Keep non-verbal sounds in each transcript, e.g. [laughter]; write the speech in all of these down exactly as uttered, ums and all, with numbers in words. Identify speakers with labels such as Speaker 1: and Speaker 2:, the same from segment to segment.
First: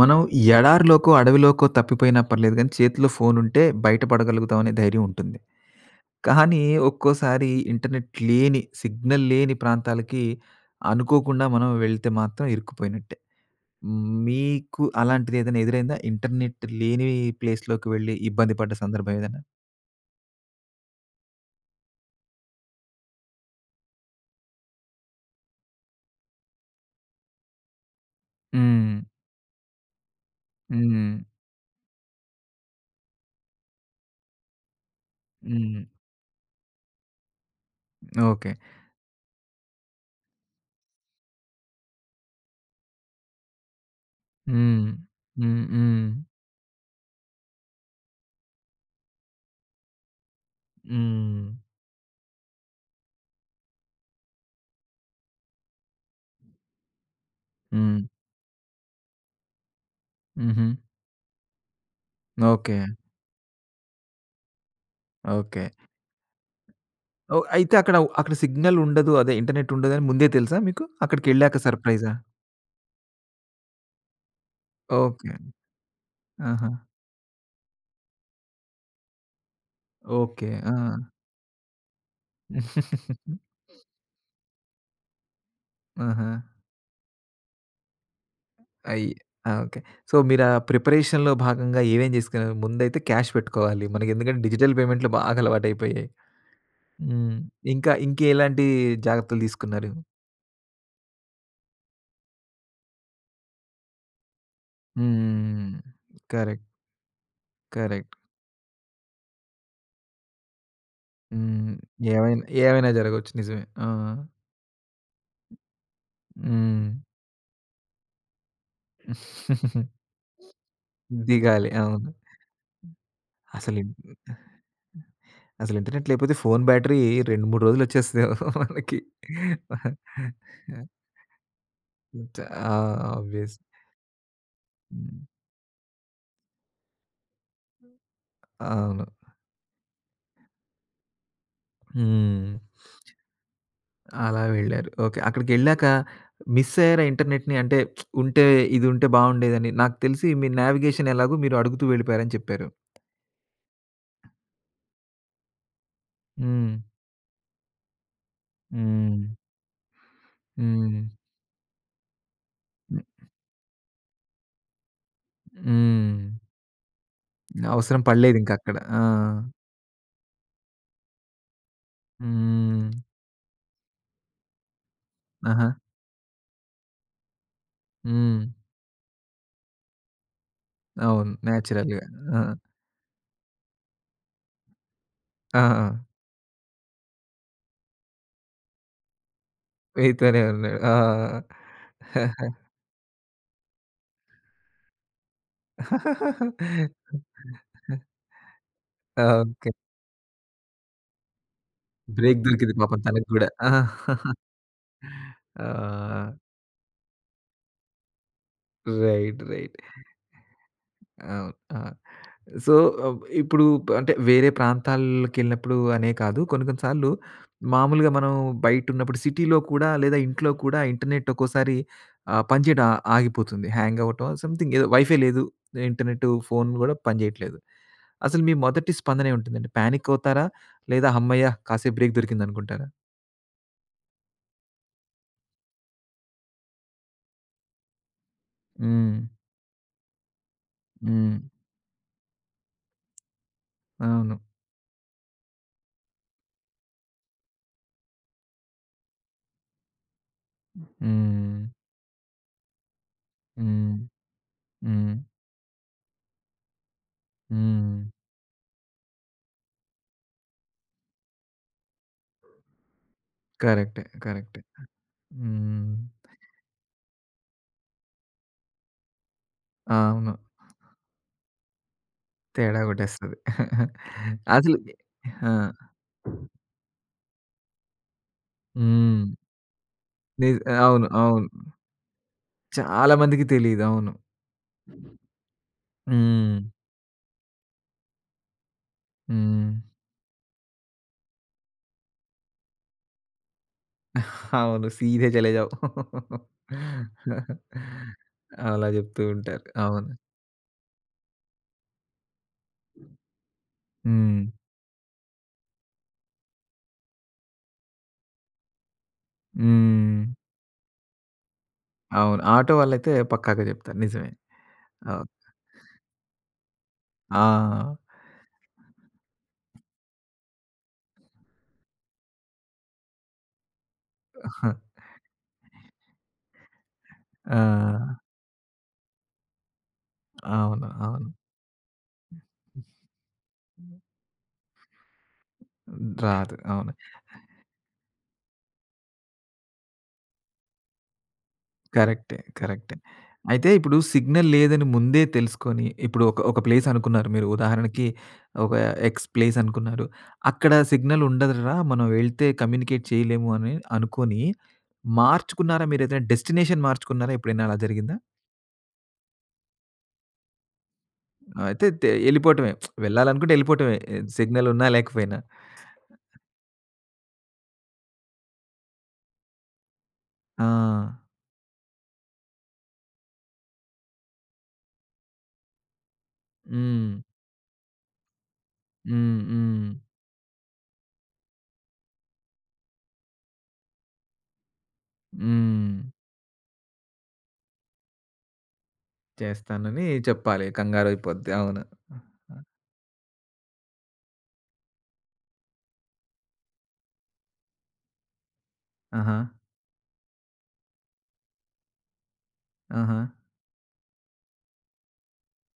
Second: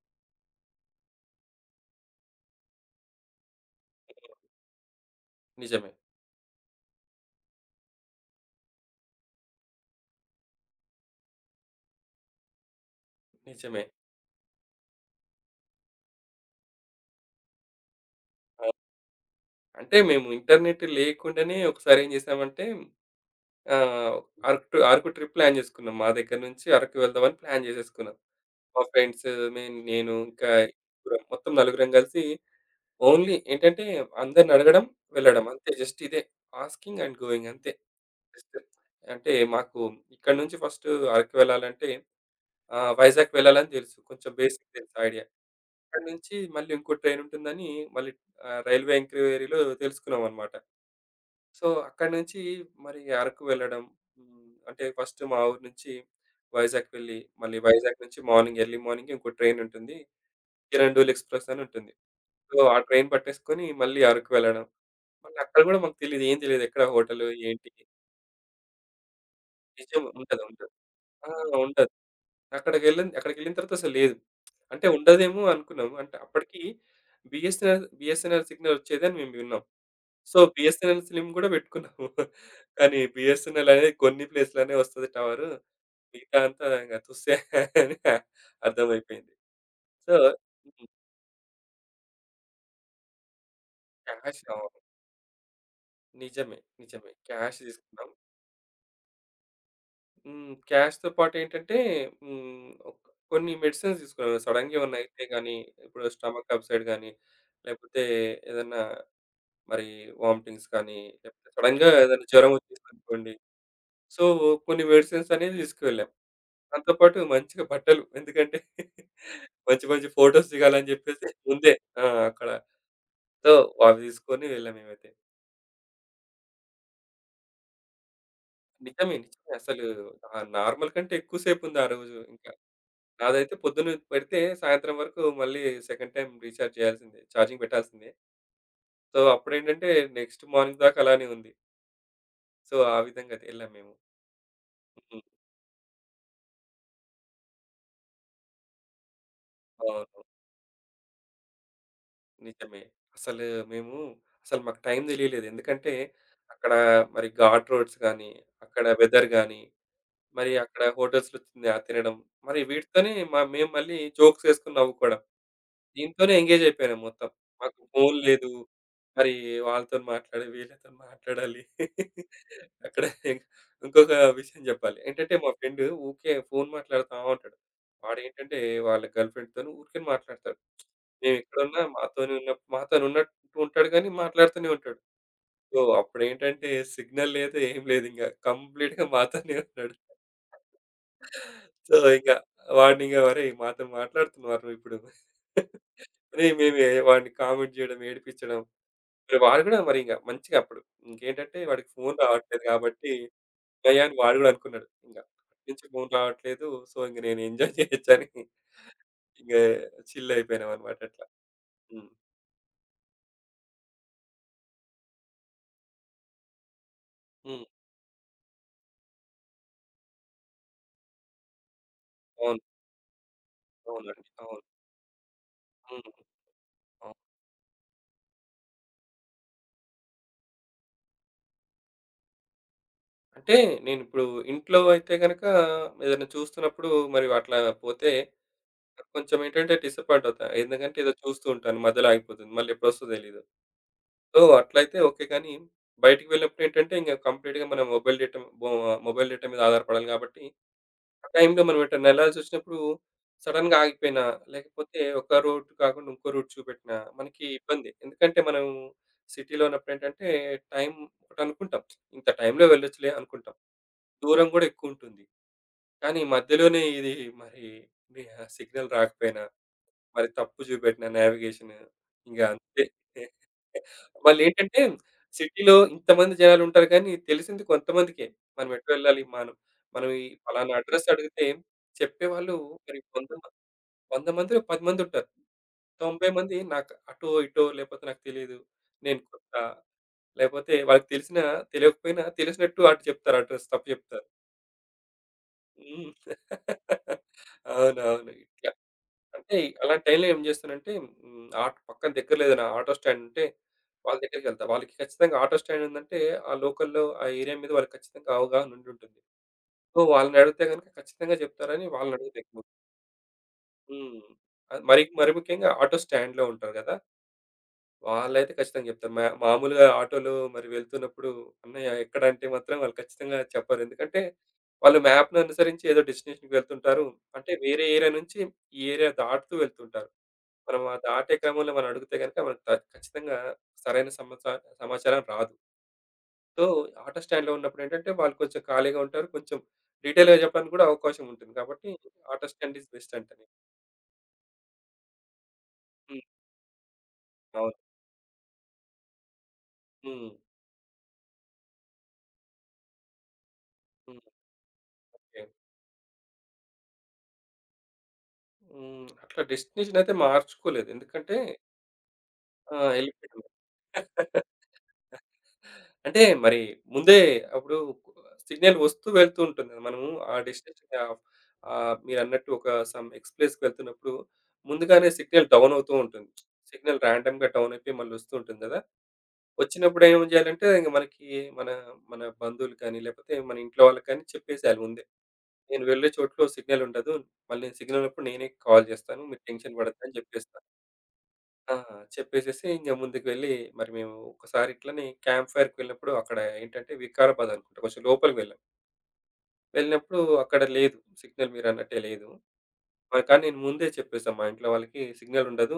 Speaker 1: మనం ఎడారిలోకో, అడవిలోకో తప్పిపోయినా పర్లేదు గానీ, చేతిలో ఫోనుంటే బయట పడగలుగుతాం అనే ధైర్యం ఉంటుంది.
Speaker 2: నిజమే.
Speaker 1: కానీ ఒక్కోసారి ఇంటర్నెట్ లేని, సిగ్నల్ లేని ప్రాంతాలకి అనుకోకుండా మనం వెళ్తే మాత్రం ఇరుక్కుపోయినట్టే.
Speaker 2: నిజమే.
Speaker 1: మీకు అలాంటిదేదైనా ఎదురైందా? ఇంటర్నెట్ లేని ప్లేస్‌లోకి వెళ్లి ఇబ్బంది పడ్డ
Speaker 2: ఆహ్,
Speaker 1: సందర్భం ఏదైనా?
Speaker 2: అంటే మేము ఇంటర్నెట్ లేకుండానే ఒకసారి ఏం చేసామంటే ఆహ్, అరకు అరకు ట్రిప్ ప్లాన్ చేసుకున్నాం. మా దగ్గర నుంచి అరకు వెళ్దామని ప్లాన్ చేసేసుకున్నాం. మా
Speaker 1: హ్మ్.
Speaker 2: ఫ్రెండ్స్ మే నేను ఇంకా
Speaker 1: హ్మ్.
Speaker 2: ముగ్గురం మొత్తం నలుగురం కలిసి ఓన్లీ ఏంటంటే అందరిని అడగడం, వెళ్ళడం అంతే.
Speaker 1: హ్మ్.
Speaker 2: జస్ట్ ఇదే ఆస్కింగ్ అండ్ గోయింగ్ అంతే.
Speaker 1: ఓకే.
Speaker 2: జస్ట్ అంటే మాకు ఇక్కడి నుంచి ఫస్ట్ అరకు వెళ్ళాలంటే ఆహ్, వైజాగ్ వెళ్ళాలని తెలుసు. కొంచెం బేసిక్
Speaker 1: హ్మ్.
Speaker 2: తెలుసు ఐడియా.
Speaker 1: హ్మ్.
Speaker 2: అక్కడి
Speaker 1: హ్మ్.
Speaker 2: నుంచి మళ్ళీ ఇంకో ట్రైన్ ఉంటుందని మళ్ళీ ఆహ్, రైల్వే ఎంక్వైరీలో తెలుసుకున్నామనమాట.
Speaker 1: హ్మ్.
Speaker 2: సో, అక్కడి నుంచి మరి అరకు వెళ్ళడం. హ్మ్. అంటే ఫస్ట్ మా ఊరు నుంచి వైజాగ్ వెళ్లి, మళ్ళీ వైజాగ్
Speaker 1: హ్మ్.
Speaker 2: నుంచి మార్నింగ్ ఎర్లీ మార్నింగ్ ఇంకో ట్రైన్ ఉంటుంది.
Speaker 1: హుహు.
Speaker 2: కిరండూల్ ఎక్స్‌ప్రెస్ అని ఉంటుంది. సో, ఆ
Speaker 1: ఓకే.
Speaker 2: ట్రైన్ పట్టేసుకొని మళ్ళీ అరకు వెళ్ళడం. మళ్ళీ అక్కడ
Speaker 1: ఓకే.
Speaker 2: గూడా మాకు తెలీదు. ఏం తెలీదు. ఎక్కడ హోటలు
Speaker 1: ఓహ్!
Speaker 2: ఏంటి?
Speaker 1: అయితే అక్కడ, అక్కడ సిగ్నల్ ఉండదు. అదే ఇంటర్నెట్
Speaker 2: నిజం
Speaker 1: ఉండదని ముందే
Speaker 2: ఉండదు.
Speaker 1: తెలుసా
Speaker 2: ఉండదు.
Speaker 1: మీకు?
Speaker 2: ఆ!
Speaker 1: అక్కడికెళ్ళాక
Speaker 2: ఉండదు.
Speaker 1: సర్ప్రైజా?
Speaker 2: అక్కడికెళ్ళిన అక్కడికెళ్ళిన తర్వాత అసలు లేదు. అంటే
Speaker 1: ఓకే.
Speaker 2: ఉండదేమో అనుకున్నాము. అంటే అప్పటికి
Speaker 1: ఆహా!
Speaker 2: బిఎస్ఎన్ఆర్ బిఎస్ఎన్ఆర్ సిగ్నల్ వచ్చేదని మేము విన్నాం. So,
Speaker 1: okay. ఆ!
Speaker 2: బిఎస్ఎన్ఎల్ సిమ్ గూడా పెట్టుకున్నాము. కానీ
Speaker 1: [laughs]
Speaker 2: బిఎస్ఎన్ఎల్ అనేది కొన్ని ప్లేస్‌లోనే వస్తది టవరు.
Speaker 1: ఆహా!
Speaker 2: మిగతా అంతా ఇంగ తుస్సే అని
Speaker 1: అయి
Speaker 2: అర్థమైపోయింది.
Speaker 1: ఆ! ఓకే. So,
Speaker 2: so.
Speaker 1: మీరు ఆ
Speaker 2: హ్మ్.
Speaker 1: ప్రిపరేషన్‌లో భాగంగా ఏమేం జేసుకున్నారు? ముందైతే క్యాష్ పెట్టుకోవాలి. మనకెందుకంటే
Speaker 2: క్యాష్
Speaker 1: డిజిటల్
Speaker 2: అవును.
Speaker 1: పేమెంట్‌లు బాగా అలవాటయిపోయాయి.
Speaker 2: నిజమే. నిజమే.
Speaker 1: హ్మ్.
Speaker 2: క్యాష్
Speaker 1: ఇంకా
Speaker 2: తీసుకున్నాం.
Speaker 1: ఇంకెలాంటి జాగ్రత్తలు తీసుకున్నారు?
Speaker 2: హ్మ్. క్యాష్‌తో పాటేంటంటే హ్మ్. ఒక్ కొన్ని మెడిసిన్స్ తీసుకున్నాం. సడెన్‌గా ఏమన్నా అయితే గానీ,
Speaker 1: హ్మ్.
Speaker 2: ఇప్పుడు స్టమక్
Speaker 1: కరెక్ట్.
Speaker 2: అప్‌సైడ్ గానీ, లేకపోతే
Speaker 1: కరెక్ట్.
Speaker 2: ఏదన్నా మరి వామిటింగ్స్ కానీ, లేకపోతే
Speaker 1: హ్మ్.
Speaker 2: సడెన్‌గా ఏదైనా
Speaker 1: ఏవైనా,
Speaker 2: జ్వరం
Speaker 1: ఏవైనా జరగొచ్చు.
Speaker 2: వచ్చేసిందనుకోండి.
Speaker 1: నిజమే. ఆ!
Speaker 2: సో, కొన్ని మెడిసిన్స్ అనేవి తీసుకువెళ్ళాం.
Speaker 1: హ్మ్.
Speaker 2: దాంతో పాటు మంచిగా బట్టలు. ఎందుకంటే [laughs] మంచి
Speaker 1: [laughs]
Speaker 2: మంచి ఫోటోస్ దిగాలని జెప్పేసి
Speaker 1: దిగాలి.
Speaker 2: ముందే. ఆ!
Speaker 1: అవును.
Speaker 2: అక్కడ. సో,
Speaker 1: అసలు ఇన్
Speaker 2: అవి తీసుకొని వెళ్ళాం మేమైతే.
Speaker 1: అసలు ఇంటర్నెట్ లేకపోతే ఫోను బ్యాటరీ రెండు, మూడు రోజులొచ్చేస్తదేమో [laughs] మనకి.
Speaker 2: నిజమే. నిజమే. అసలు ఆహ్, నార్మల్ కంటే ఎక్కువ సేపుంది ఆ రోజు ఇంకా.
Speaker 1: ఆ!
Speaker 2: నాదైతే
Speaker 1: ఆబ్వియస్.
Speaker 2: పొద్దున్న పెడితే సాయంత్రం
Speaker 1: హ్మ్.
Speaker 2: వరకు మళ్ళీ సెకండ్ టైమ్ రీచార్జ్ చేయాల్సిందే. ఛార్జింగ్ పెట్టాల్సిందే.
Speaker 1: అవును.
Speaker 2: సో, అప్పుడేంటంటే నెక్స్ట్ మార్నింగ్ దాకా అలానే ఉంది.
Speaker 1: హ్మ్.
Speaker 2: సో, ఆ విధంగా ఎళ్ళాం మేము.
Speaker 1: అలా వెళ్లారు. ఓకే.
Speaker 2: హ్మ్.
Speaker 1: అక్కడికెళ్ళాక మిస్ అయ్యారా ఇంటర్నెట్‌ని? అంటే ఉంటే ఇదుంటే బావుండేదని. నాకు
Speaker 2: అవును.
Speaker 1: తెలిసి మీ నావిగేషన్ ఎలాగో మీరు అడుగుతూ వెళ్ళిపోయారని చెప్పారు.
Speaker 2: నిజమే. అసలు మేము అసలు మాకు టైం తెలియలేదు. ఎందుకంటే
Speaker 1: హ్మ్.
Speaker 2: అక్కడ మరి ఘాట్ రోడ్స్ గాని, అక్కడ
Speaker 1: హ్మ్.
Speaker 2: వెదర్ గాని మరి అక్కడ
Speaker 1: హ్మ్.
Speaker 2: హోటల్స్‌లో తిన్ ఆహ్, తినడం. మరి
Speaker 1: హ్మ్.
Speaker 2: వీటితోనే మ మేము మళ్ళీ జోక్స్ ఏసుకొని నవ్వుకోవడం.
Speaker 1: హ్మ్.
Speaker 2: దీంతోనే ఎంగేజ్ అయిపోయినాం మొత్తం. మాకు
Speaker 1: అవసరం
Speaker 2: ఫోను లేదు.
Speaker 1: పడలేదింకక్కడ. ఆ!
Speaker 2: మరి వాళ్ళతోని మాట్లాడి, వీళ్ళతోని మాట్లాడాలి. [laughs]
Speaker 1: హ్మ్.
Speaker 2: అక్కడ ఇం- ఇంకొక విషయం జెప్పాలి. ఏంటంటే మా
Speaker 1: ఆహా!
Speaker 2: ఫ్రెండు ఊకే ఫోను మాట్లాడుతా ఉంటాడు.
Speaker 1: హ్మ్.
Speaker 2: వాడేంటంటే వాళ్ళ గర్ల్ ఫ్రెండ్‌తోని ఊరికే మాట్లాడతాడు.
Speaker 1: అవును.
Speaker 2: మేమెక్కడున్నా
Speaker 1: నేచురల్‌గా.
Speaker 2: మాతోనే
Speaker 1: ఆ!
Speaker 2: ఉన్న మాతోనున్నట్టు ఉంటాడు గానీ మాట్లాడుతూనే ఉంటాడు.
Speaker 1: ఆ!
Speaker 2: సో, అప్పుడేంటంటే సిగ్నల్ లేదు, ఏం లేదు ఇంగ. కంప్లీట్‌గా మాతోనే ఉన్నాడు.
Speaker 1: మీతోనే ఉన్నాడు. ఆ!
Speaker 2: సో, ఇంక వాడినింక, "ఒరేయ్! మాతో మాట్లాడుతున్నావురా నువ్విప్పుడు" అని మేమే వాడిని కామెంట్ జేయడం, ఏడిపిచ్చడం.
Speaker 1: ఆ!
Speaker 2: మరి వాడు
Speaker 1: ఓకే.
Speaker 2: గూడా మరి ఇంగ మంచిగా అప్పుడు ఇంకేంటంటే వాడికి ఫోను
Speaker 1: బ్రేక్
Speaker 2: రావట్లేదు
Speaker 1: దొరికింది పాపం
Speaker 2: గాబట్టి,
Speaker 1: తనకి గూడా. ఆ!
Speaker 2: నయానికి వాడు గూడా అనుకున్నాడు. ఇంగ నుంచి ఫోను రావట్లేదు. సో, ఇంక నేను ఎంజాయ్ జేయొచ్చని
Speaker 1: రైట్.
Speaker 2: ఇంగ
Speaker 1: రైట్.
Speaker 2: చిల్ అయిపోయినామనమాట అట్లా.
Speaker 1: అవును. ఆ!
Speaker 2: హ్మ్.
Speaker 1: సో, ఆహ్, ఇప్పుడు అంటే వేరే ప్రాంతాలకెళ్ళినప్పుడు అనే కాదు. కొన్ని కొన్ని సార్లు
Speaker 2: హ్మ్.
Speaker 1: మామూలుగా మనం బయటున్నప్పుడు సిటీలో కూడా లేదా ఇంట్లో కూడా ఇంటర్నెట్ ఒక్కోసారి ఆహ్,
Speaker 2: అవును.
Speaker 1: పనిచేయడం ఆ ఆగిపోతుంది. హ్యాంగ్
Speaker 2: అవునండి.
Speaker 1: అవ్వటం
Speaker 2: అవును.
Speaker 1: సంథింగ్ ఏదో వైఫై లేదు.
Speaker 2: హ్మ్.
Speaker 1: ఇంటర్నెట్, ఫోన్ గూడా
Speaker 2: అవును.
Speaker 1: పనిచేయట్లేదు. అసలు మీ మొదటి స్పందన ఏముంటుందండి? పానిక్ అవుతారా? లేదా హమ్మయ్య! కాసేపు బ్రేక్ దొరికిందనుకుంటారా?
Speaker 2: అంటే నేనిప్పుడు ఇంట్లో అయితే గనక ఏదైనా చూస్తున్నప్పుడు మరి అట్లా పోతే
Speaker 1: హ్మ్.
Speaker 2: కొంచెం ఏంటంటే డిసప్పాయింట్ అవుతా. ఎందుకంటే ఏదో
Speaker 1: హ్మ్.
Speaker 2: చూస్తూ ఉంటాను. మధ్యలో ఆగిపోతుంది. మళ్ళీ ఎప్పుడొస్తదో తెలీదు.
Speaker 1: అవును.
Speaker 2: సో, అట్లయితే ఓకే. కానీ బయటికి వెళ్ళినప్పుడు ఏంటంటే ఇంక కంప్లీట్‌గా మనం మొబైల్ డేటా బో మొబైల్ డేటా మీద ఆధారపడాలి కాబట్టి, ఆ
Speaker 1: హ్మ్.
Speaker 2: టైంలో మనం ఎటన్నా ఎళ్ళాల్సొచ్చినప్పుడు సడెన్‌గా
Speaker 1: హ్మ్.
Speaker 2: ఆగిపోయినా, లేకపోతే
Speaker 1: హ్మ్.
Speaker 2: ఒక రూట్ కాకుండా ఇంకో రూట్ చూపెట్టినా మనకి ఇబ్బంది.
Speaker 1: హ్మ్.
Speaker 2: ఎందుకంటే మనం సిటీలో ఉన్నప్పుడు ఏంటంటే టైం ఒకటనుకుంటాం. ఇంత టైంలో వెళ్ళొచ్చులే అనుకుంటాం.
Speaker 1: కరెక్టే.
Speaker 2: దూరం
Speaker 1: కరెక్టే.
Speaker 2: గూడా ఎక్కువుంటుంది.
Speaker 1: హ్మ్.
Speaker 2: కానీ మధ్యలోనే ఇది మరి ని సిగ్నల్ రాకపోయినా
Speaker 1: ఆ!
Speaker 2: మరి
Speaker 1: అవును.
Speaker 2: తప్పు చూపెట్టిన నావిగేషను. ఇంక
Speaker 1: తేడా
Speaker 2: అంతే.
Speaker 1: కొట్టేస్తది. [laughs] అసలు
Speaker 2: మళ్ళేంటంటే
Speaker 1: ఆ!
Speaker 2: సిటీలో ఇంతమంది జనాలుంటారు కానీ తెలిసింది కొంతమందికే. మనం ఎటు వెళ్ళాలి?
Speaker 1: హ్మ్.
Speaker 2: మనం మనం ఈ
Speaker 1: నిజ
Speaker 2: పలానా
Speaker 1: అవును.
Speaker 2: అడ్రెస్ అడిగితే
Speaker 1: అవును.
Speaker 2: చెప్పేవాళ్ళు మరి
Speaker 1: చాలా
Speaker 2: 100
Speaker 1: మందికి
Speaker 2: మ
Speaker 1: తెలీదు. అవును.
Speaker 2: వంద మందిలో పది మందుంటారు. తొంభై
Speaker 1: హ్మ్.
Speaker 2: మంది నాకు అటో, ఇటో లేపోతే నాకు తెలీదు. నేను కొత్త
Speaker 1: హ్మ్.
Speaker 2: లేపోతే వాళ్ళకి తెలిసినా తెలియకపోయినా తెలిసినట్టు అటు చెప్తారు, అడ్రెస్ తప్పు చెప్తారు.
Speaker 1: అవును. సీధే చలే జాओ.
Speaker 2: హ్మ్. అవునవును. ఇట్లా.
Speaker 1: అలా చెప్తూ
Speaker 2: [laughs] అంటే
Speaker 1: ఉంటారు.
Speaker 2: అలాంటి
Speaker 1: అవును.
Speaker 2: టైంలో ఏం చేస్తానంటే హ్మ్, ఆట్ పక్కన దగ్గరలో ఏదైనా ఆటో స్టాండ్ ఉంటే వాళ్ళ
Speaker 1: హ్మ్.
Speaker 2: దగ్గరికెళ్తా. వాళ్ళకి ఖచ్చితంగా ఆటో స్టాండ్ ఉందంటే ఆ లోకల్‌లో ఆ ఏరియా మీద వాళ్ళకి ఖచ్చితంగా అవగాహన ఉండుంటుంది. సో,
Speaker 1: హ్మ్.
Speaker 2: వాళ్ళని అడిగితే గనుక ఖచ్చితంగా చెప్తారని వాళ్ళని అడుగుతా
Speaker 1: అవును.
Speaker 2: ఎక్కువ.
Speaker 1: ఆటో వాళ్ళైతే పక్కాగా చెప్తారు.
Speaker 2: హ్మ్.
Speaker 1: నిజమే.
Speaker 2: అది మరి
Speaker 1: అవును.
Speaker 2: మరి ముఖ్యంగా ఆటో స్టాండ్‌లో ఉంటారు కదా!
Speaker 1: ఆ!
Speaker 2: వాళ్ళైతే ఖచ్చితంగా చెప్తారు. మా మామూలుగా ఆటోలో మరి వెళ్తున్నప్పుడు "అన్నయ్య ఎక్కడ?" అంటే మాత్రం వాళ్ళు ఖచ్చితంగా చెప్పరు. ఎందుకంటే వాళ్ళు మ్యాప్‌ని అనుసరించి ఏదో డెస్టినేషన్‌కి వెళ్తుంటారు. అంటే వేరే ఏరియా
Speaker 1: ఆ!
Speaker 2: నుంచి ఈ ఏరియా దాటుతూ వెళ్తుంటారు. మనం
Speaker 1: అవును.
Speaker 2: ఆ
Speaker 1: అవును.
Speaker 2: దాటే క్రమంలో మనం అడిగితే గనుక మనకు త ఖచ్చితంగా సరైన సమాచా సమాచారం రాదు.
Speaker 1: రాదు.
Speaker 2: సో,
Speaker 1: అవును.
Speaker 2: ఆటో స్టాండ్‌లో ఉన్నప్పుడు ఏంటంటే, వాళ్ళు కొంచెం ఖాళీగా ఉంటారు. కొంచెం డీటెయిల్‌గా చెప్పడానికి కూడా అవకాశం ఉంటుంది. కాబట్టి
Speaker 1: కరెక్టే.
Speaker 2: ఆటో స్టాండ్ ఈస్
Speaker 1: కరెక్టే.
Speaker 2: బెస్ట్ అంట నేను.
Speaker 1: అయితే ఇప్పుడు సిగ్నల్ లేదని ముందే తెలుసుకొని,
Speaker 2: హ్మ్.
Speaker 1: ఇప్పుడు ఒక ఒక ప్లేస్ అనుకున్నారు మీరు.
Speaker 2: అవును.
Speaker 1: ఉదాహరణకి ఒక ఎక్స్ ప్లేస్ అనుకున్నారు.
Speaker 2: హ్మ్.
Speaker 1: అక్కడ సిగ్నల్ ఉండదురా! మనం వెళ్తే కమ్యూనికేట్ చేయలేము అని
Speaker 2: హ్మ్.
Speaker 1: అనుకోని,
Speaker 2: ఓకే.
Speaker 1: మార్చుకున్నారా మీరేదైనా డెస్టినేషన్ మార్చుకున్నారా? ఎప్పుడైనా అలా జరిగిందా?
Speaker 2: హ్మ్. అట్లా డెస్టినేషన్ అయితే మార్చుకోలేదు. ఎందుకంటే
Speaker 1: అయితే తే ఎళ్ళిపోవటమే.
Speaker 2: ఆ! ఎళ్ళిపోయాము.
Speaker 1: వెళ్ళాలనుకుంటే ఎళ్ళిపోవటమే.
Speaker 2: [laughs]
Speaker 1: సిగ్నల్ ఉన్నా లేకపోయినా.
Speaker 2: అంటే మరి ముందే అప్పుడు సిగ్నల్ వస్తూ వెళ్తూ ఉంటుంది కదా! మనము ఆ
Speaker 1: ఆ!
Speaker 2: డెస్టినేషన్ ఆహ్, ఆహ్, మీరన్నట్టు ఒక సమ్ ఎక్స్ ప్లేస్‌కి వెళ్తున్నప్పుడు ముందుగానే సిగ్నల్ డౌన్ అవుతూ ఉంటుంది. సిగ్నల్
Speaker 1: హ్మ్.
Speaker 2: రాండమ్‌గా డౌన్ అయిపోయి మళ్ళీ వస్తూ ఉంటుంది కదా!
Speaker 1: హ్మ్. హ్మ్.
Speaker 2: వచ్చినప్పుడు ఏం చేయాలంటే ఇంక మనకి మన మన బంధువులు కానీ, లేకపోతే మన ఇంట్లో వాళ్ళకి కానీ చెప్పేసేయాలి ముందే. "నేను
Speaker 1: హ్మ్.
Speaker 2: వెళ్ళే చోట్లో సిగ్నల్ ఉండదు. మళ్ళీ నేను సిగ్నల్ ఉన్నప్పుడు నేనే కాల్ చేస్తాను. మీరు టెన్షన్
Speaker 1: చేస్తానని
Speaker 2: పడొద్దని" చెప్పేస్తా.
Speaker 1: చెప్పాలి. కంగారైపోద్ది.
Speaker 2: ఆ!
Speaker 1: అవును.
Speaker 2: చెప్పేసేసి ఇంగ ముందుకు వెళ్ళి మరి మేము ఒకసారి ఇట్లనే క్యాంప్ ఫైర్‌కి వెళ్ళినప్పుడు అక్కడ ఏంటంటే వికారాబాద్ అనుకుంటా. కొంచెం లోపలికి వెళ్ళాం.
Speaker 1: ఆహా!
Speaker 2: వెళ్ళినప్పుడు అక్కడ లేదు. సిగ్నల్ మీరన్నట్టే లేదు.
Speaker 1: ఆహా!
Speaker 2: మరి కానీ నేను ముందే చెప్పేసా, మా ఇంట్లో వాళ్ళకి సిగ్నల్ ఉండదు.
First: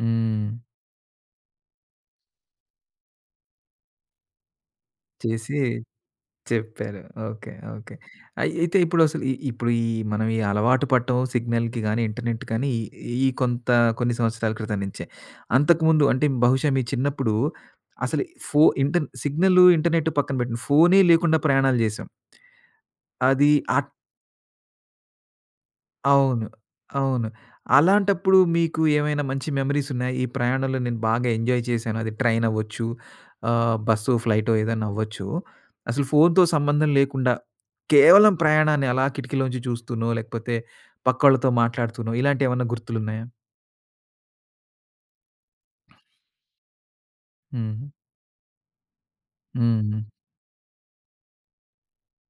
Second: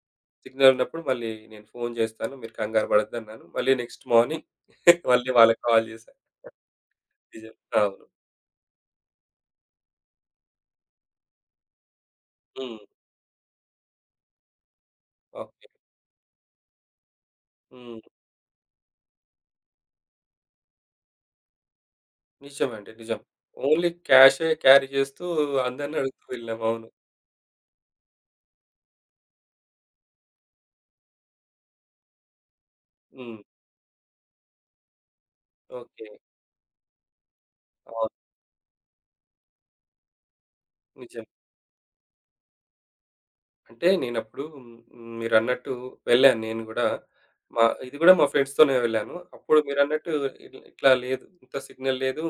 Speaker 1: హ్మ్.
Speaker 2: సిగ్నల్ ఉన్నప్పుడు మళ్ళీ నేను ఫోన్ చేస్తాను. మీరు కంగారు పడొద్దన్నాను. మళ్ళీ నెక్స్ట్ మార్నింగ్ [laughs] మళ్ళీ
Speaker 1: చేసి
Speaker 2: వాళ్ళకి కాల్ చేశా.
Speaker 1: చెప్పారు. ఓకే.
Speaker 2: నిజం.
Speaker 1: ఓకే.
Speaker 2: అవును.
Speaker 1: అయి అయితే ఇప్పుడసలు ఇ ఇప్పుడు ఈ మనం ఈ అలవాటు పడటం సిగ్నల్‌కి గాని, ఇంటర్నెట్ కానీ
Speaker 2: హ్మ్.
Speaker 1: ఈ ఈ కొంత కొన్ని సంవత్సరాల క్రితం నుంచే.
Speaker 2: ఓకే.
Speaker 1: అంతకుముందు అంటే బహుశా మీ చిన్నప్పుడు
Speaker 2: హ్మ్.
Speaker 1: అసలు ఫో ఇంటర్ సిగ్నల్, ఇంటర్నెట్ పక్కన పెట్టండి. ఫోనే లేకుండా ప్రయాణాలు చేసాం.
Speaker 2: నిజమండి. నిజం.
Speaker 1: అది ఆ
Speaker 2: ఓన్లీ క్యాషే క్యారీ చేస్తూ అందరిని అడుగుతూ
Speaker 1: అవును.
Speaker 2: వెళ్ళాం. అవును.
Speaker 1: అవును. అలాంటప్పుడు మీకు ఏమైనా మంచి మెమోరీస్ ఉన్నాయా? ఈ ప్రయాణంలో నేను బాగా ఎంజాయ్ చేశాను. అది ట్రైన్ అవ్వచ్చు,
Speaker 2: హ్మ్.
Speaker 1: ఆహ్, బస్సో, ఫ్లైటో ఏదైనా అవ్వచ్చు. అసలు
Speaker 2: ఓకే.
Speaker 1: ఫోన్‌తో సంబంధం లేకుండా
Speaker 2: అవును.
Speaker 1: కేవలం ప్రయాణాన్ని అలా కిటికీలోంచి చూస్తూనో, లేకపోతే
Speaker 2: నిజం.
Speaker 1: పక్కోళ్ళతో మాట్లాడుతూనో ఇలాంటియేమన్నా గుర్తులున్నాయా?
Speaker 2: అంటే నేనప్పుడు హ్మ్, మీరన్నట్టు వెళ్ళాను నేను గూడా. మా
Speaker 1: హ్మ్.
Speaker 2: ఇది గూడా మా ఫ్రెండ్స్‌తోనే వెళ్ళాను. అప్పుడు
Speaker 1: హ్మ్.
Speaker 2: మీరన్నట్టు ఇట్లా ఇట్లా లేదు. ఇంత సిగ్నల్ లేదు.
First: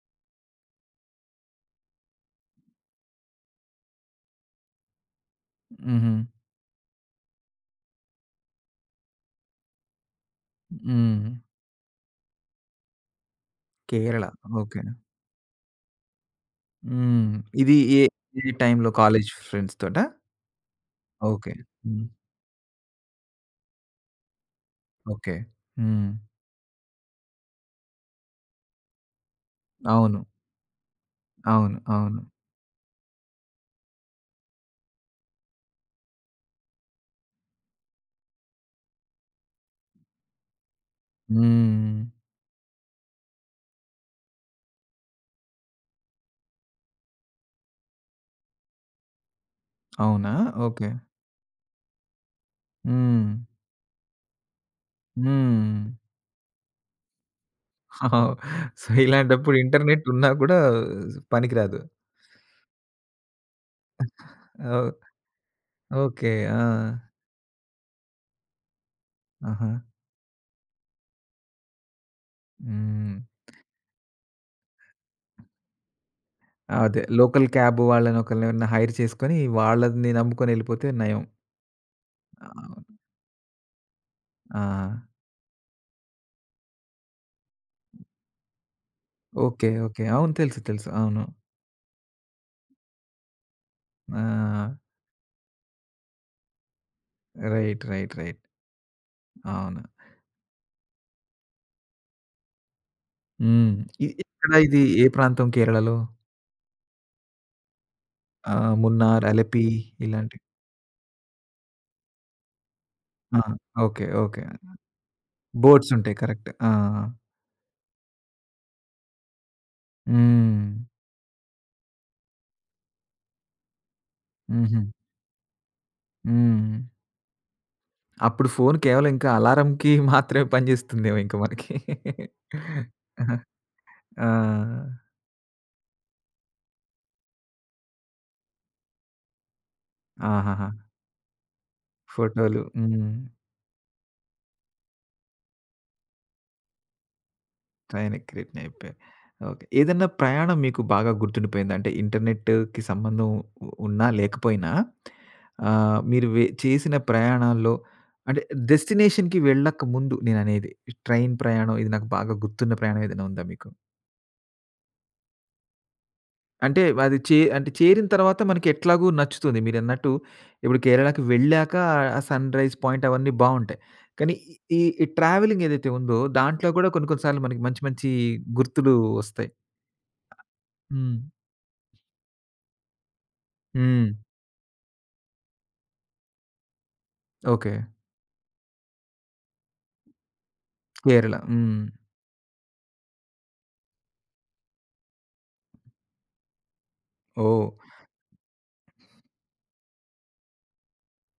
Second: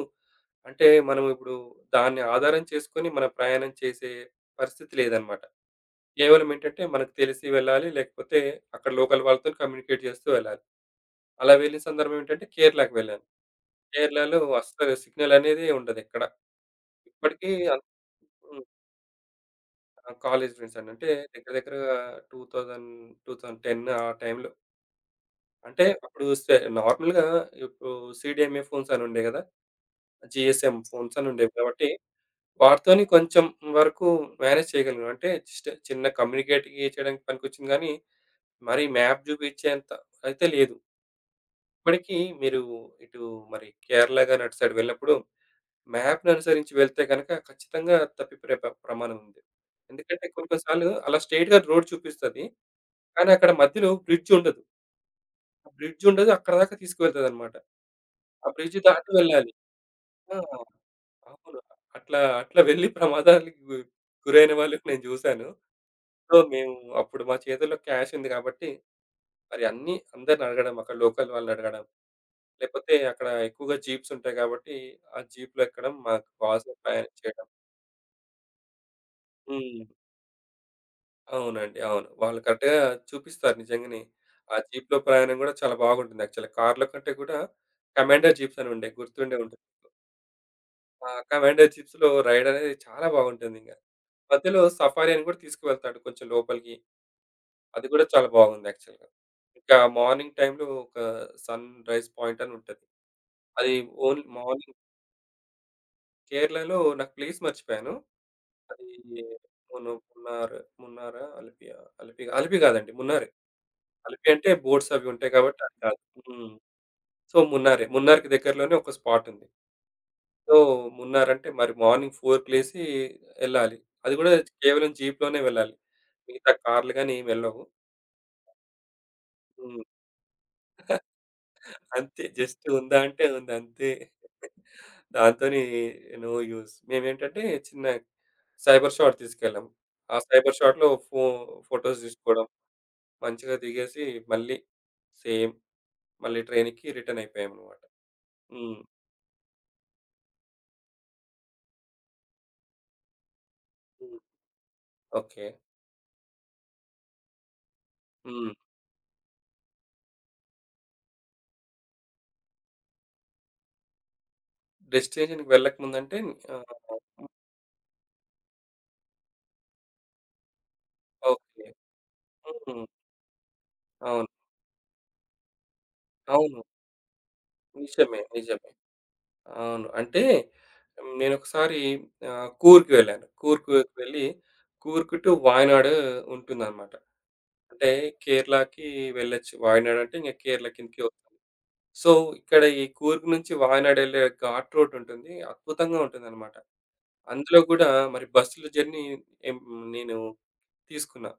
Speaker 2: అంటే మనం ఇప్పుడు దాన్ని ఆధారం చేసుకొని మన ప్రయాణం చేసే పరిస్థితి లేదనమాట.
Speaker 1: హుహు.
Speaker 2: కేవలం ఏంటంటే మనకు తెలిసి వెళ్ళాలి. లేకపోతే అక్కడ లోకల్ వాళ్ళతోని కమ్యూనికేట్ చేస్తూ వెళ్ళాలి.
Speaker 1: హ్మ్.
Speaker 2: అలా వెళ్ళిన సందర్భం ఏంటంటే కేరళకి వెళ్ళాను.
Speaker 1: కేరళ.
Speaker 2: కేరళలో
Speaker 1: ఓకే.
Speaker 2: అస్సలు సిగ్నల్ అనేదే ఉండదు ఎక్కడ.
Speaker 1: హ్మ్.
Speaker 2: ఇప్పటికీ
Speaker 1: ఇది
Speaker 2: అన్
Speaker 1: ఏ ఏ
Speaker 2: హ్మ్.
Speaker 1: టైంలో కాలేజ్ ఫ్రెండ్స్ తోటా?
Speaker 2: ఆ! కాలేజ్ ఫ్రెండ్స్ అండి. అంటే దగ్గర
Speaker 1: ఓకే.
Speaker 2: దగ్గరగా
Speaker 1: హ్మ్.
Speaker 2: రెండు వేల, రెండు వేల పది ఆ టైంలో.
Speaker 1: ఓకే.
Speaker 2: అంటే
Speaker 1: హ్మ్.
Speaker 2: అప్పుడు సె నార్మల్‌గా ఇప్పుడు సీడీఎంఏ ఫోన్స్ అని ఉండేవి గదా!
Speaker 1: అవును.
Speaker 2: జీఎస్ఎం ఫోన్స్ అని ఉండేవి
Speaker 1: అవును.
Speaker 2: కాబట్టి,
Speaker 1: అవును.
Speaker 2: వాటితోని కొంచెం వరకు మేనేజ్ చేయగలిగాం. అంటే జస్ట్ చిన్న కమ్యూనికేట్ చేయడానికి పనికొచ్చింది గానీ, మరి మ్యాప్ జూపించేంత అయితే లేదు.
Speaker 1: హ్మ్.
Speaker 2: ఇప్పటికీ మీరు ఇటు మరి కేరళ గాని అటు సైడ్ వెళ్ళినప్పుడు మ్యాప్‌ని అనుసరించి వెళ్తే గనక ఖచ్చితంగా తప్పిపోయే ప్ర ప్రమాణం ఉంది. ఎందుకంటే
Speaker 1: అవునా?
Speaker 2: కొన్ని కొన్ని
Speaker 1: ఓకే.
Speaker 2: సార్లు అలా స్ట్రెయిట్‌గా రోడ్ చూపిస్తది.
Speaker 1: హ్మ్.
Speaker 2: కానీ అక్కడ మధ్యలో బ్రిడ్జ్ ఉండదు. ఆ
Speaker 1: హ్మ్.
Speaker 2: బ్రిడ్జ్ ఉండదు. అక్కడి దాకా తీసుకువెళ్తదనమాట.
Speaker 1: [laughs] అవ్
Speaker 2: ఆ బ్రిడ్జ్
Speaker 1: సో,
Speaker 2: దాటి వెళ్ళాలి.
Speaker 1: ఇలాంటప్పుడు ఇంటర్నెట్ ఉన్నా
Speaker 2: ఆ!
Speaker 1: కూడా
Speaker 2: అవును.
Speaker 1: పనికిరాదు.
Speaker 2: అట్లా, అట్లా వెళ్ళి ప్రమాదానికి గు గురైన
Speaker 1: ఓ
Speaker 2: వాళ్ళని నేను జూసాను.
Speaker 1: ఓకే.
Speaker 2: సో,
Speaker 1: ఆ!
Speaker 2: మేము అప్పుడు మా చేతుల్లో క్యాష్ ఉంది కాబట్టి, మరి
Speaker 1: ఆహా!
Speaker 2: అన్నీ అందరిని అడగడం, అక్కడ లోకల్ వాళ్ళని అడగడం. లేకపోతే
Speaker 1: హ్మ్.
Speaker 2: అక్కడ ఎక్కువగా జీప్స్ ఉంటాయి కాబట్టి, ఆ జీప్‌లో ఎక్కడం మాకు కావాల్సిన
Speaker 1: అదే
Speaker 2: ప్రయాణం
Speaker 1: లోకల్
Speaker 2: చేయడం.
Speaker 1: క్యాబ్ వాళ్ళని ఒకళ్ళనెవరినైనా హైర్ చేసుకొని
Speaker 2: హ్మ్.
Speaker 1: వాళ్ళని నమ్ముకొనెళ్ళిపోతే నయం.
Speaker 2: అవునండి. అవును. వాళ్ళు కరెక్ట్‌గా
Speaker 1: అవును.
Speaker 2: చూపిస్తారు నిజంగానే. ఆ
Speaker 1: ఆ!
Speaker 2: జీప్‌లో ప్రయాణం గూడా చాలా బాగుంటుంది యాక్చువల్‌గా. కార్‌లో కంటే కూడా కమాండర్ జీప్స్ అని ఉండే గుర్తుండే ఉంటుంది.
Speaker 1: ఓకే. ఓకే. అవును. తెలుసు. తెలుసు.
Speaker 2: ఆ
Speaker 1: అవును.
Speaker 2: కమాండర్ జీప్స్‌లో రైడ్ అనేది చాలా బాగుంటుందింక. మధ్యలో
Speaker 1: ఆ!
Speaker 2: సఫారీ అని గూడా తీసుకువెళ్తాడు కొంచెం లోపలికి.
Speaker 1: రైట్.
Speaker 2: అది గూడా
Speaker 1: రైట్.
Speaker 2: చాలా
Speaker 1: రైట్.
Speaker 2: బాగుంది యాక్చువల్‌గా. ఇంకా
Speaker 1: అవును.
Speaker 2: మార్నింగ్ టైమ్‌లో ఒక సన్ రైజ్ పాయింట్ అని ఉంటది.
Speaker 1: హ్మ్.
Speaker 2: అది
Speaker 1: ఇ
Speaker 2: ఓన్లీ
Speaker 1: ఇక్కడ
Speaker 2: మార్నింగ్.
Speaker 1: ఇది ఏ ప్రాంతం కేరళలో?
Speaker 2: కేరళలో నాకు ప్లేస్ మర్చిపోయాను.
Speaker 1: ఆహ్,
Speaker 2: అది
Speaker 1: మున్నార్, అలెపి
Speaker 2: మును
Speaker 1: ఇలాంటి
Speaker 2: మున్నార్. మున్నారా? అలిపియా? అలిపిగా అలిపి గాదండి, మున్నారే.
Speaker 1: ఆ! ఓకే.
Speaker 2: అలిపి
Speaker 1: ఓకే.
Speaker 2: అంటే బోట్స్ అవి ఉంటాయి కాబట్టి అది
Speaker 1: బోర్డ్స్
Speaker 2: కాదు.
Speaker 1: ఉంటాయి. కరెక్ట్.
Speaker 2: హ్మ్.
Speaker 1: ఆ!
Speaker 2: సో, మున్నారే. మున్నార్‌కి దగ్గరలోనే ఒక స్పాట్ ఉంది. సో,
Speaker 1: హ్మ్.
Speaker 2: మున్నార్ అంటే మరి మార్నింగ్ 4కి లేసి ఎళ్ళాలి. అది కూడా
Speaker 1: హుహు.
Speaker 2: కేవలం జీప్‌లోనే వెళ్ళాలి. మిగతా
Speaker 1: హ్మ్.
Speaker 2: కార్లు గాని ఏమి వెళ్ళవు.
Speaker 1: అప్పుడు ఫోను కేవలం ఇంకా
Speaker 2: హ్మ్.
Speaker 1: అలారంకి [laughs] మాత్రమే పనిజేస్తుందేమో ఇంక మనకి.
Speaker 2: అంతే, జస్ట్ ఉందా అంటే
Speaker 1: ఆహా!
Speaker 2: ఉంది అంతే.
Speaker 1: ఆ!
Speaker 2: దాంతోని నో యూజ్. మేమేంటంటే చిన్న సైబర్ షాట్ తీసుకెళ్ళాం. ఆ సైబర్
Speaker 1: ఆహాహా!
Speaker 2: షాట్‌లో ఫో ఫోటోస్ తీసుకోవడం,
Speaker 1: ఫోటోలు. హ్మ్.
Speaker 2: మంచిగా దిగేసి మళ్ళీ సేమ్ మళ్ళీ ట్రైన్‌కి రిటర్న్ అయిపోయామన్నమాట.
Speaker 1: ట్రైన్‌కి రిటర్న్
Speaker 2: హ్మ్.
Speaker 1: అయిపోయారు. ఓకే. ఏదన్నా ప్రయాణం మీకు బాగా గుర్తుండిపోయిందా? అంటే ఇంటర్నెట్‌కి సంబంధం ఉ ఉన్నా,
Speaker 2: హ్మ్.
Speaker 1: లేకపోయినా
Speaker 2: ఓకే.
Speaker 1: ఆహ్, మీరు వె చేసిన ప్రయాణాల్లో అంటే
Speaker 2: హ్మ్.
Speaker 1: డెస్టినేషన్‌కి వెళ్ళక ముందు నేననేది. ట్రైన్ ప్రయాణం ఇది నాకు బాగా గుర్తున్న ప్రయాణం ఏదైనా ఉందా మీకు?
Speaker 2: డెస్టినేషన్‌కి వెళ్ళకముందంటే ఆహ్,
Speaker 1: అంటే అది చే అంటే చేరిన తర్వాత మనకెట్లాగూ నచ్చుతుంది. మీరన్నట్టు ఇప్పుడు కేరళకి
Speaker 2: ఓకే.
Speaker 1: వెళ్ళాక ఆ సన్‌రైజ్
Speaker 2: హ్మ్.
Speaker 1: పాయింట్ అవన్నీ బావుంటాయి.
Speaker 2: అవును.
Speaker 1: కానీ ఈ ఈ ట్రావెలింగ్ ఏదైతే ఉందో
Speaker 2: అవును.
Speaker 1: దాంట్లో గూడా కొన్ని కొన్ని సార్లు మనకి మంచి మంచి
Speaker 2: నిజమే. నిజమే.
Speaker 1: గుర్తులు ఒస్తాయి.
Speaker 2: అవును. అంటే
Speaker 1: హ్మ్.
Speaker 2: నేనొకసారి ఆహ్, కూర్గ్‌కి వెళ్ళాను. కూర్గ్
Speaker 1: హ్మ్.
Speaker 2: వెళ్ళి, కూర్గ్ టు వాయనాడు ఉంటుందన్నమాట.
Speaker 1: ఓకే.
Speaker 2: అంటే కేరళకి వెళ్ళొచ్చు. వాయనాడ్ అంటే ఇంక కేరళ కిందకే
Speaker 1: కేరళ.
Speaker 2: వస్తుంది.
Speaker 1: హ్మ్.
Speaker 2: సో, ఇక్కడ ఈ కూర్గ్ నుంచి వాయనాడ్ వెళ్ళే ఘాట్ రోడ్ ఉంటుంది. అద్భుతంగా ఉంటుందన్నమాట. అందులో
Speaker 1: ఓహ్!
Speaker 2: గూడా మరి బస్సుల జర్నీ ఎం నేను తీసుకున్నా.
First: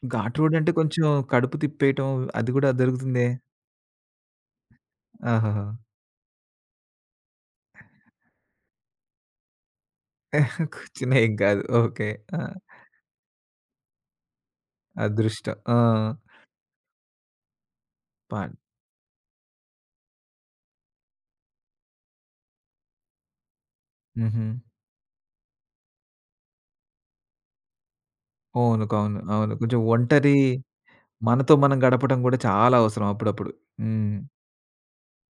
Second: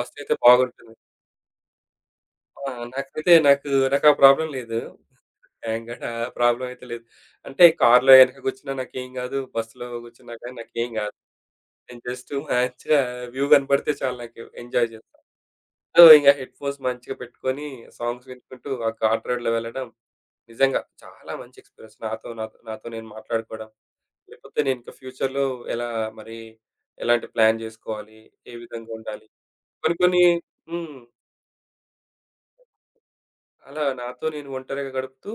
Speaker 2: బస్సయితే
Speaker 1: ఘాట్ రోడ్ అంటే
Speaker 2: బాగుంటుంది.
Speaker 1: కొంచెం కడుపు తిప్పేయటం అది గూడా
Speaker 2: ఆ!
Speaker 1: దొరుకుతుందే.
Speaker 2: నాకైతే నాకు నాకా ప్రాబ్లమ్ లేదు.
Speaker 1: ఆహాహా!
Speaker 2: థాంక్ గాడ్ ఆ ప్రాబ్లమ్ అయితే లేదు. అంటే కార్‌లో వెనక కూర్చున్నా నాకేం గాదు. బస్సులో కూర్చున్నా కానీ నాకేం
Speaker 1: కూర్చున్న
Speaker 2: గాదు.
Speaker 1: ఏం కాదు.
Speaker 2: నేను
Speaker 1: ఓకే.
Speaker 2: జస్ట్
Speaker 1: ఆ!
Speaker 2: మంచిగా వ్యూ కనపడితే చాలు, నాకు ఎంజాయ్ చేస్తా.
Speaker 1: అదృష్టం. ఆ!
Speaker 2: సో, ఇంక హెడ్‌ఫోన్స్ మంచిగా పెట్టుకొని సాంగ్స్
Speaker 1: పాన్
Speaker 2: వినుకుంటూ ఆ ఘాట్ రోడ్‌లో వెళ్ళడం నిజంగా చాలా మంచి ఎక్స్‌పీరియన్స్. నాతో నాతో నాతో నేను మాట్లాడుకోవడం.
Speaker 1: హుహు.
Speaker 2: లేకపోతే నేను ఇంకా ఫ్యూచర్‌లో ఎలా మరి ఎలాంటి ప్లాన్ జేసుకోవాలి? ఏ
Speaker 1: అవును.
Speaker 2: విధంగా
Speaker 1: అవును.
Speaker 2: ఉండాలి?
Speaker 1: అవును. కొంచెం
Speaker 2: కొన్ని కొన్ని.
Speaker 1: ఒంటరి
Speaker 2: హ్మ్.
Speaker 1: మనతో మనం గడపడం గూడా చాలా అవసరం అప్పుడప్పుడు.
Speaker 2: అలా
Speaker 1: హ్మ్.
Speaker 2: నాతో నేను ఒంటరిగా గడుపుతూ,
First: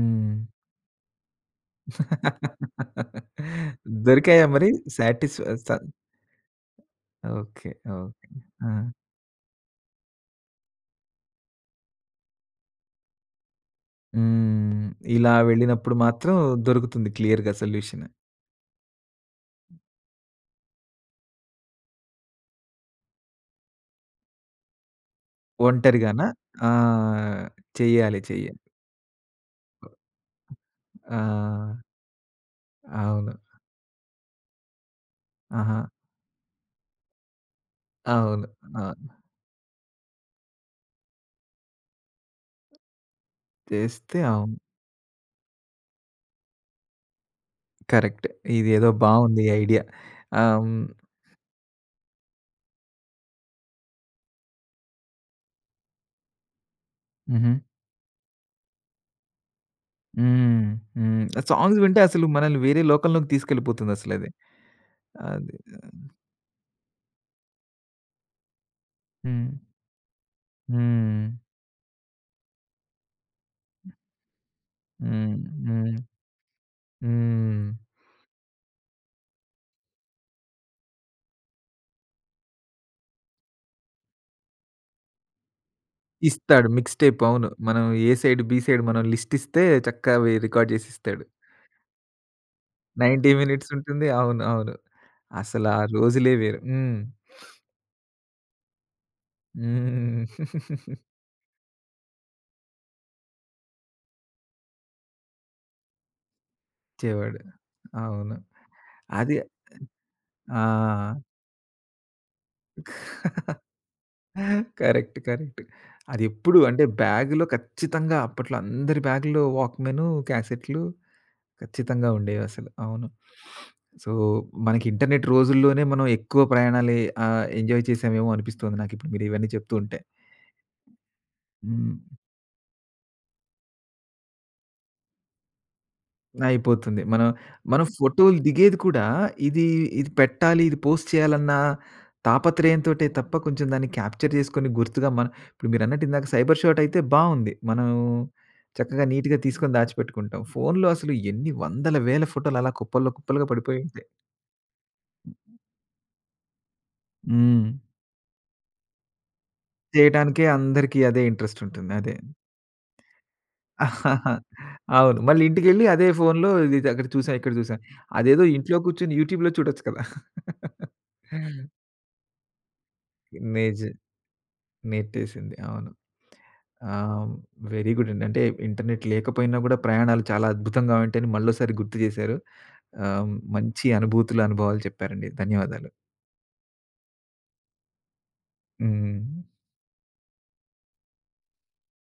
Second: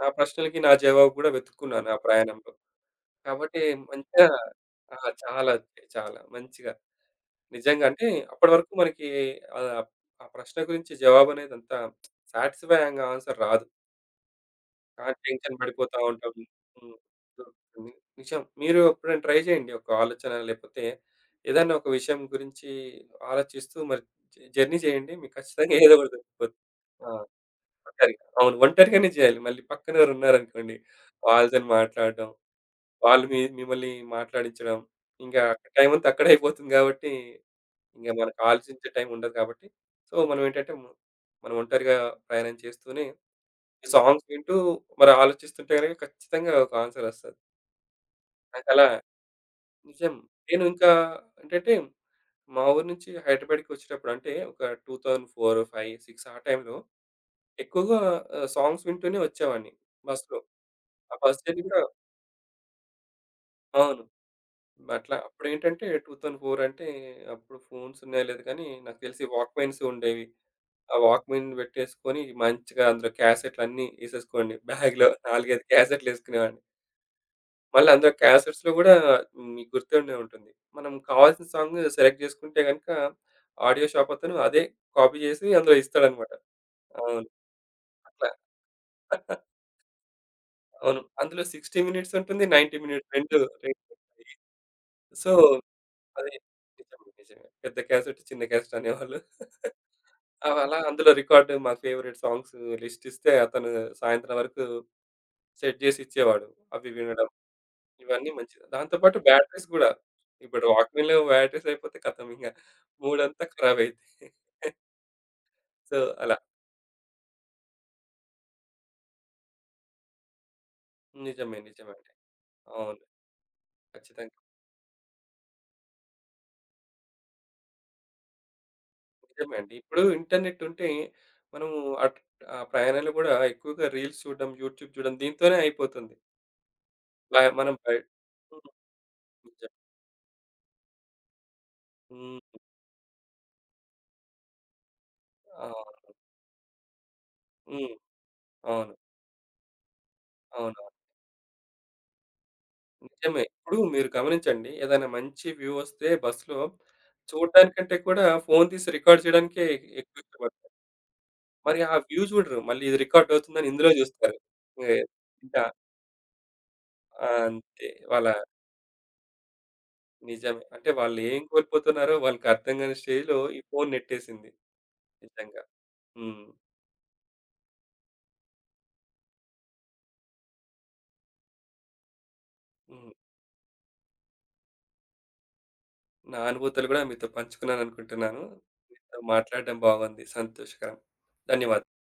Speaker 2: నా ప్రశ్నలకి నా జవాబు గూడా వెతుక్కున్నాను ఆ ప్రయాణంలో. కాబట్టి మంచిగా.
Speaker 1: దొరికాయా మరి
Speaker 2: ఆ!
Speaker 1: సాటిస్
Speaker 2: చాలా
Speaker 1: స
Speaker 2: చాలా మంచిగా.
Speaker 1: ఓకే.
Speaker 2: నిజంగా అంటే
Speaker 1: ఓకే.
Speaker 2: అప్పటి
Speaker 1: ఆ!
Speaker 2: వరకు మనకి ఆహ్, ఆ ప్రశ్న గురించి జవాబనేది అంత సాటిస్‌ఫైయింగ్ ఆన్సర్ రాదు.
Speaker 1: హ్మ్.
Speaker 2: ఆ!
Speaker 1: ఇలా
Speaker 2: టెన్షన్
Speaker 1: వెళ్ళినప్పుడు
Speaker 2: పడిపోతా ఉంటాం.
Speaker 1: మాత్రం
Speaker 2: హ్మ్.
Speaker 1: దొరుకుతుంది క్లియర్‌గా
Speaker 2: దొరుకుతుంది.
Speaker 1: సొల్యూషన్.
Speaker 2: నిజం. మీరు ఎప్పుడైనా ట్రై చేయండి. ఒక ఆలోచన లేకపోతే ఏదన్నా ఒక విషయం గురించి ఆలోచిస్తూ మరి జ జర్నీ చేయండి. మీకు ఖచ్చితంగా ఏదో ఒకటి
Speaker 1: ఒంటరిగానా?
Speaker 2: దొరికిపోద్ది.
Speaker 1: ఆ!
Speaker 2: ఆ!
Speaker 1: చెయ్యాలి.
Speaker 2: ఒంటరిగా. అవును.
Speaker 1: చెయ్యాలి.
Speaker 2: ఒంటరిగానే చేయాలి. మళ్ళీ పక్కనెవరు ఉన్నారనుకోండి,
Speaker 1: ఆ!
Speaker 2: వాళ్ళతోని మాట్లాడడం, వాళ్ళు
Speaker 1: అవును.
Speaker 2: మీ మిమ్మల్ని మాట్లాడించడం, ఇంకా
Speaker 1: ఆహా!
Speaker 2: టైమంతా అక్కడే అయిపోతుంది గాబట్టి, ఇంక మనకు
Speaker 1: అవును.
Speaker 2: ఆలోచించే టైం
Speaker 1: అవును.
Speaker 2: ఉండదు కాబట్టి, సో, మనమేంటంటే మనం ఒంటరిగా ప్రయాణం చేస్తూనే
Speaker 1: చేస్తే
Speaker 2: సాంగ్స్
Speaker 1: అవును.
Speaker 2: వింటూ మరి ఆలోచిస్తుంటే గనక ఖచ్చితంగా ఒక ఆన్సరొస్తది.
Speaker 1: కరెక్ట్.
Speaker 2: నాకలా
Speaker 1: ఇదేదో బావుంది ఐడియా.
Speaker 2: నిజం.
Speaker 1: ఆహ్,
Speaker 2: నేను
Speaker 1: హ్మ్.
Speaker 2: ఇంకా ఏంటంటే, మా ఊరు నుంచి హైదరాబాద్‌కొచ్చేటప్పుడు అంటే ఒక రెండు వేల నాలుగు, ఐదు, ఆరు ఆ టైంలో
Speaker 1: హుహు.
Speaker 2: ఎక్కువగా ఆహ్, సాంగ్స్ వింటూనే వచ్చేవాడిని బస్‌లో.
Speaker 1: హ్మ్.
Speaker 2: ఆ
Speaker 1: హ్మ్. ఆ
Speaker 2: ఫస్ట్ ఇయర్
Speaker 1: సాంగ్స్
Speaker 2: గూడా
Speaker 1: వింటే అసలు మనల్ని వేరే లోకంలోకి
Speaker 2: అవును.
Speaker 1: తీసుకెళ్ళిపోతుందసలది.
Speaker 2: అట్లా
Speaker 1: అది.
Speaker 2: అప్పుడేంటంటే రెండు వేల నాలుగు అంటే అప్పుడు ఫోన్స్ ఉన్నాయో లేదో కానీ నాకు తెలిసి
Speaker 1: హ్మ్.
Speaker 2: వాక్‌మెన్స్ ఉండేవి. ఆ
Speaker 1: హ్మ్.
Speaker 2: వాక్‌మెన్ పెట్టేసుకొని మంచిగా అందులో క్యాసెట్‌లన్నీ ఏసేసుకోండి. బ్యాగ్‌లో
Speaker 1: హ్మ్.
Speaker 2: నాలుగు, ఐదు
Speaker 1: హ్మ్.
Speaker 2: క్యాసెట్‌లేసుకునేవాడిని.
Speaker 1: హ్మ్.
Speaker 2: మళ్ళీ అందులో క్యాసెట్స్‌లో గూడా మీకు గుర్తుండే ఉంటుంది. మనం కావాల్సిన సాంగ్ సెలెక్ట్ చేసుకుంటే గనుక ఆడియో షాప్ అతను అదే కాపీ చేసి అందులో ఇస్తాడన్నమాట.
Speaker 1: ఇస్తాడు. మిక్స్ టేప్
Speaker 2: అవును.
Speaker 1: అవును. మనం ఏ
Speaker 2: అట్లా.
Speaker 1: సైడ్, బి సైడ్ మనం లిస్ట్
Speaker 2: [laughs]
Speaker 1: ఇస్తే చక్కగా అవి రికార్డ్ చేసి
Speaker 2: అవును.
Speaker 1: ఇస్తాడు.
Speaker 2: అందులో అరవై మినిట్స్ ఉంటుంది. తొంభై మినిట్స్
Speaker 1: తొంభై
Speaker 2: రెండు, రెండు
Speaker 1: మినిట్స్
Speaker 2: ఉంటాయి.
Speaker 1: ఉంటుంది. అవును. అవును.
Speaker 2: సో
Speaker 1: అసలు ఆ
Speaker 2: అది
Speaker 1: రోజులే వేరు. హ్మ్.
Speaker 2: నిజమే. నిజమే. పెద్ద క్యాసెట్, చిన్న క్యాసెట్ అనేవాళ్ళు.
Speaker 1: హ్మ్.
Speaker 2: అవి అలా అందులో
Speaker 1: [laughs]
Speaker 2: రికార్డ్ మా ఫేవరెట్ సాంగ్స్ లిస్ట్ ఇస్తే అతను సాయంత్రం వరకు సెట్ చేసి ఇచ్చేవాడు. అవి వినడం
Speaker 1: ఇచ్చేవాడు.
Speaker 2: ఇవన్నీ
Speaker 1: అవును.
Speaker 2: మంచిది. దాంతో పాటు
Speaker 1: అది
Speaker 2: బ్యాటరీస్ గూడా. ఇప్పుడు వాక్‌మెన్‌లో
Speaker 1: ఆ!
Speaker 2: బ్యాటరీస్ అయిపోతే ఖతం ఇంగ మూడంతా ఖరాబ్ అయిద్ది.
Speaker 1: కరెక్ట్. కరెక్ట్.
Speaker 2: సో, అలా.
Speaker 1: అదెప్పుడు అంటే బ్యాగ్‌లో ఖచ్చితంగా అప్పట్లో అందరి బ్యాగ్‌లో వాక్‌మెను, క్యాసెట్‌లు
Speaker 2: నిజమే. నిజమే
Speaker 1: ఖచ్చితంగా
Speaker 2: అండి.
Speaker 1: ఉండేవసలు.
Speaker 2: అవును.
Speaker 1: అవును. సో,
Speaker 2: ఖచ్చితంగా.
Speaker 1: మనకి ఇంటర్నెట్ రోజుల్లోనే మనం ఎక్కువ ప్రయాణాలే ఆహ్, ఎంజాయ్ చేసామేమో అనిపిస్తుంది నాకిప్పుడు మీరు ఇవన్నీ
Speaker 2: నిజమే
Speaker 1: చెప్తూ
Speaker 2: అండి.
Speaker 1: ఉంటే.
Speaker 2: ఇప్పుడు ఇంటర్నెట్ ఉంటే మనము
Speaker 1: హ్మ్.
Speaker 2: అట్ ఆ ప్రయాణాలు గూడా ఎక్కువగా రీల్స్ చూడడం, యూట్యూబ్ చూడడం దీంతోనే అయిపోతుంది.
Speaker 1: అయిపోతుంది. మనం,
Speaker 2: మ మనం
Speaker 1: మనం
Speaker 2: బయ్
Speaker 1: ఫోటోలు
Speaker 2: హ్మ్.
Speaker 1: దిగేది కూడా ఇది,
Speaker 2: నిజమే.
Speaker 1: ఇది పెట్టాలి, ఇది పోస్ట్ చేయాలన్న
Speaker 2: హ్మ్.
Speaker 1: తాపత్రయంతోటే తప్ప కొంచెం దాన్ని క్యాప్చర్ చేసుకొని గుర్తుగా మనం ఇప్పుడు
Speaker 2: ఆ!
Speaker 1: మీరన్నట్టు ఇందాక సైబర్ షాట్ అయితే బావుంది. మనం
Speaker 2: హ్మ్. అవును.
Speaker 1: చక్కగా నీట్‌గా తీసుకొని దాచిపెట్టుకుంటాం. ఫోన్‌లో
Speaker 2: అవునవును.
Speaker 1: అసలు ఎన్ని వందల వేల ఫోటోలు అలా కుప్పల్లో
Speaker 2: నిజమే.
Speaker 1: కుప్పలుగా
Speaker 2: ఇప్పుడు
Speaker 1: పడిపోయి ఉంటాయి.
Speaker 2: మీరు గమనించండి. ఏదైనా మంచి వ్యూ వస్తే బస్‌లో
Speaker 1: హ్మ్.
Speaker 2: చూడడానికంటే కూడా ఫోను తీసి రికార్డ్ చేయడానికే ఎక్కువ
Speaker 1: చేయటానికే
Speaker 2: ఇష్టపడతారు.
Speaker 1: అందరికీ అదే ఇంట్రెస్ట్
Speaker 2: మరి
Speaker 1: ఉంటుంది.
Speaker 2: ఆ
Speaker 1: అదే.
Speaker 2: వ్యూ చూడరు. మళ్ళీ ఇది రికార్డ్ అవుతుందని
Speaker 1: [laughs]
Speaker 2: ఇందులో
Speaker 1: ఆహాహా.
Speaker 2: చూస్తారు. ఏ
Speaker 1: అవును. మళ్ళీ
Speaker 2: ఇంకా
Speaker 1: ఇంటికెళ్ళి అదే ఫోన్‌లో ఇది అక్కడ చూసాం, ఇక్కడ చూసాం.
Speaker 2: అంతే. వాళ్ళ
Speaker 1: అదేదో ఇంట్లో కూర్చొని యూట్యూబ్‌లో చూడొచ్చు కదా!
Speaker 2: నిజమే. అంటే వాళ్ళు ఏం కోల్పోతున్నారో వాళ్ళకి అర్థం కాని స్టేజ్‌లో ఈ
Speaker 1: నేజ్
Speaker 2: ఫోను నెట్టేసింది.
Speaker 1: నెట్టేసింది.
Speaker 2: నిజంగా.
Speaker 1: అవును.
Speaker 2: హ్మ్.
Speaker 1: ఆ! వెరీ గుడ్ అండి. అంటే ఇంటర్నెట్ లేకపోయినా గూడా ప్రయాణాలు చాలా అద్భుతంగా ఉంటాయని మళ్ళోసారి గుర్తు జేశారు.
Speaker 2: హ్మ్.
Speaker 1: ఆహ్, మంచి అనుభూతులు, అనుభవాలు చెప్పారండి. ధన్యవాదాలు.
Speaker 2: నా అనుభూతులు కూడా మీతో పంచుకున్నాననుకుంటున్నాను. మీతో
Speaker 1: హ్మ్.
Speaker 2: మాట్లాడడం బాగుంది. సంతోషకరం. ధన్యవాదాలు.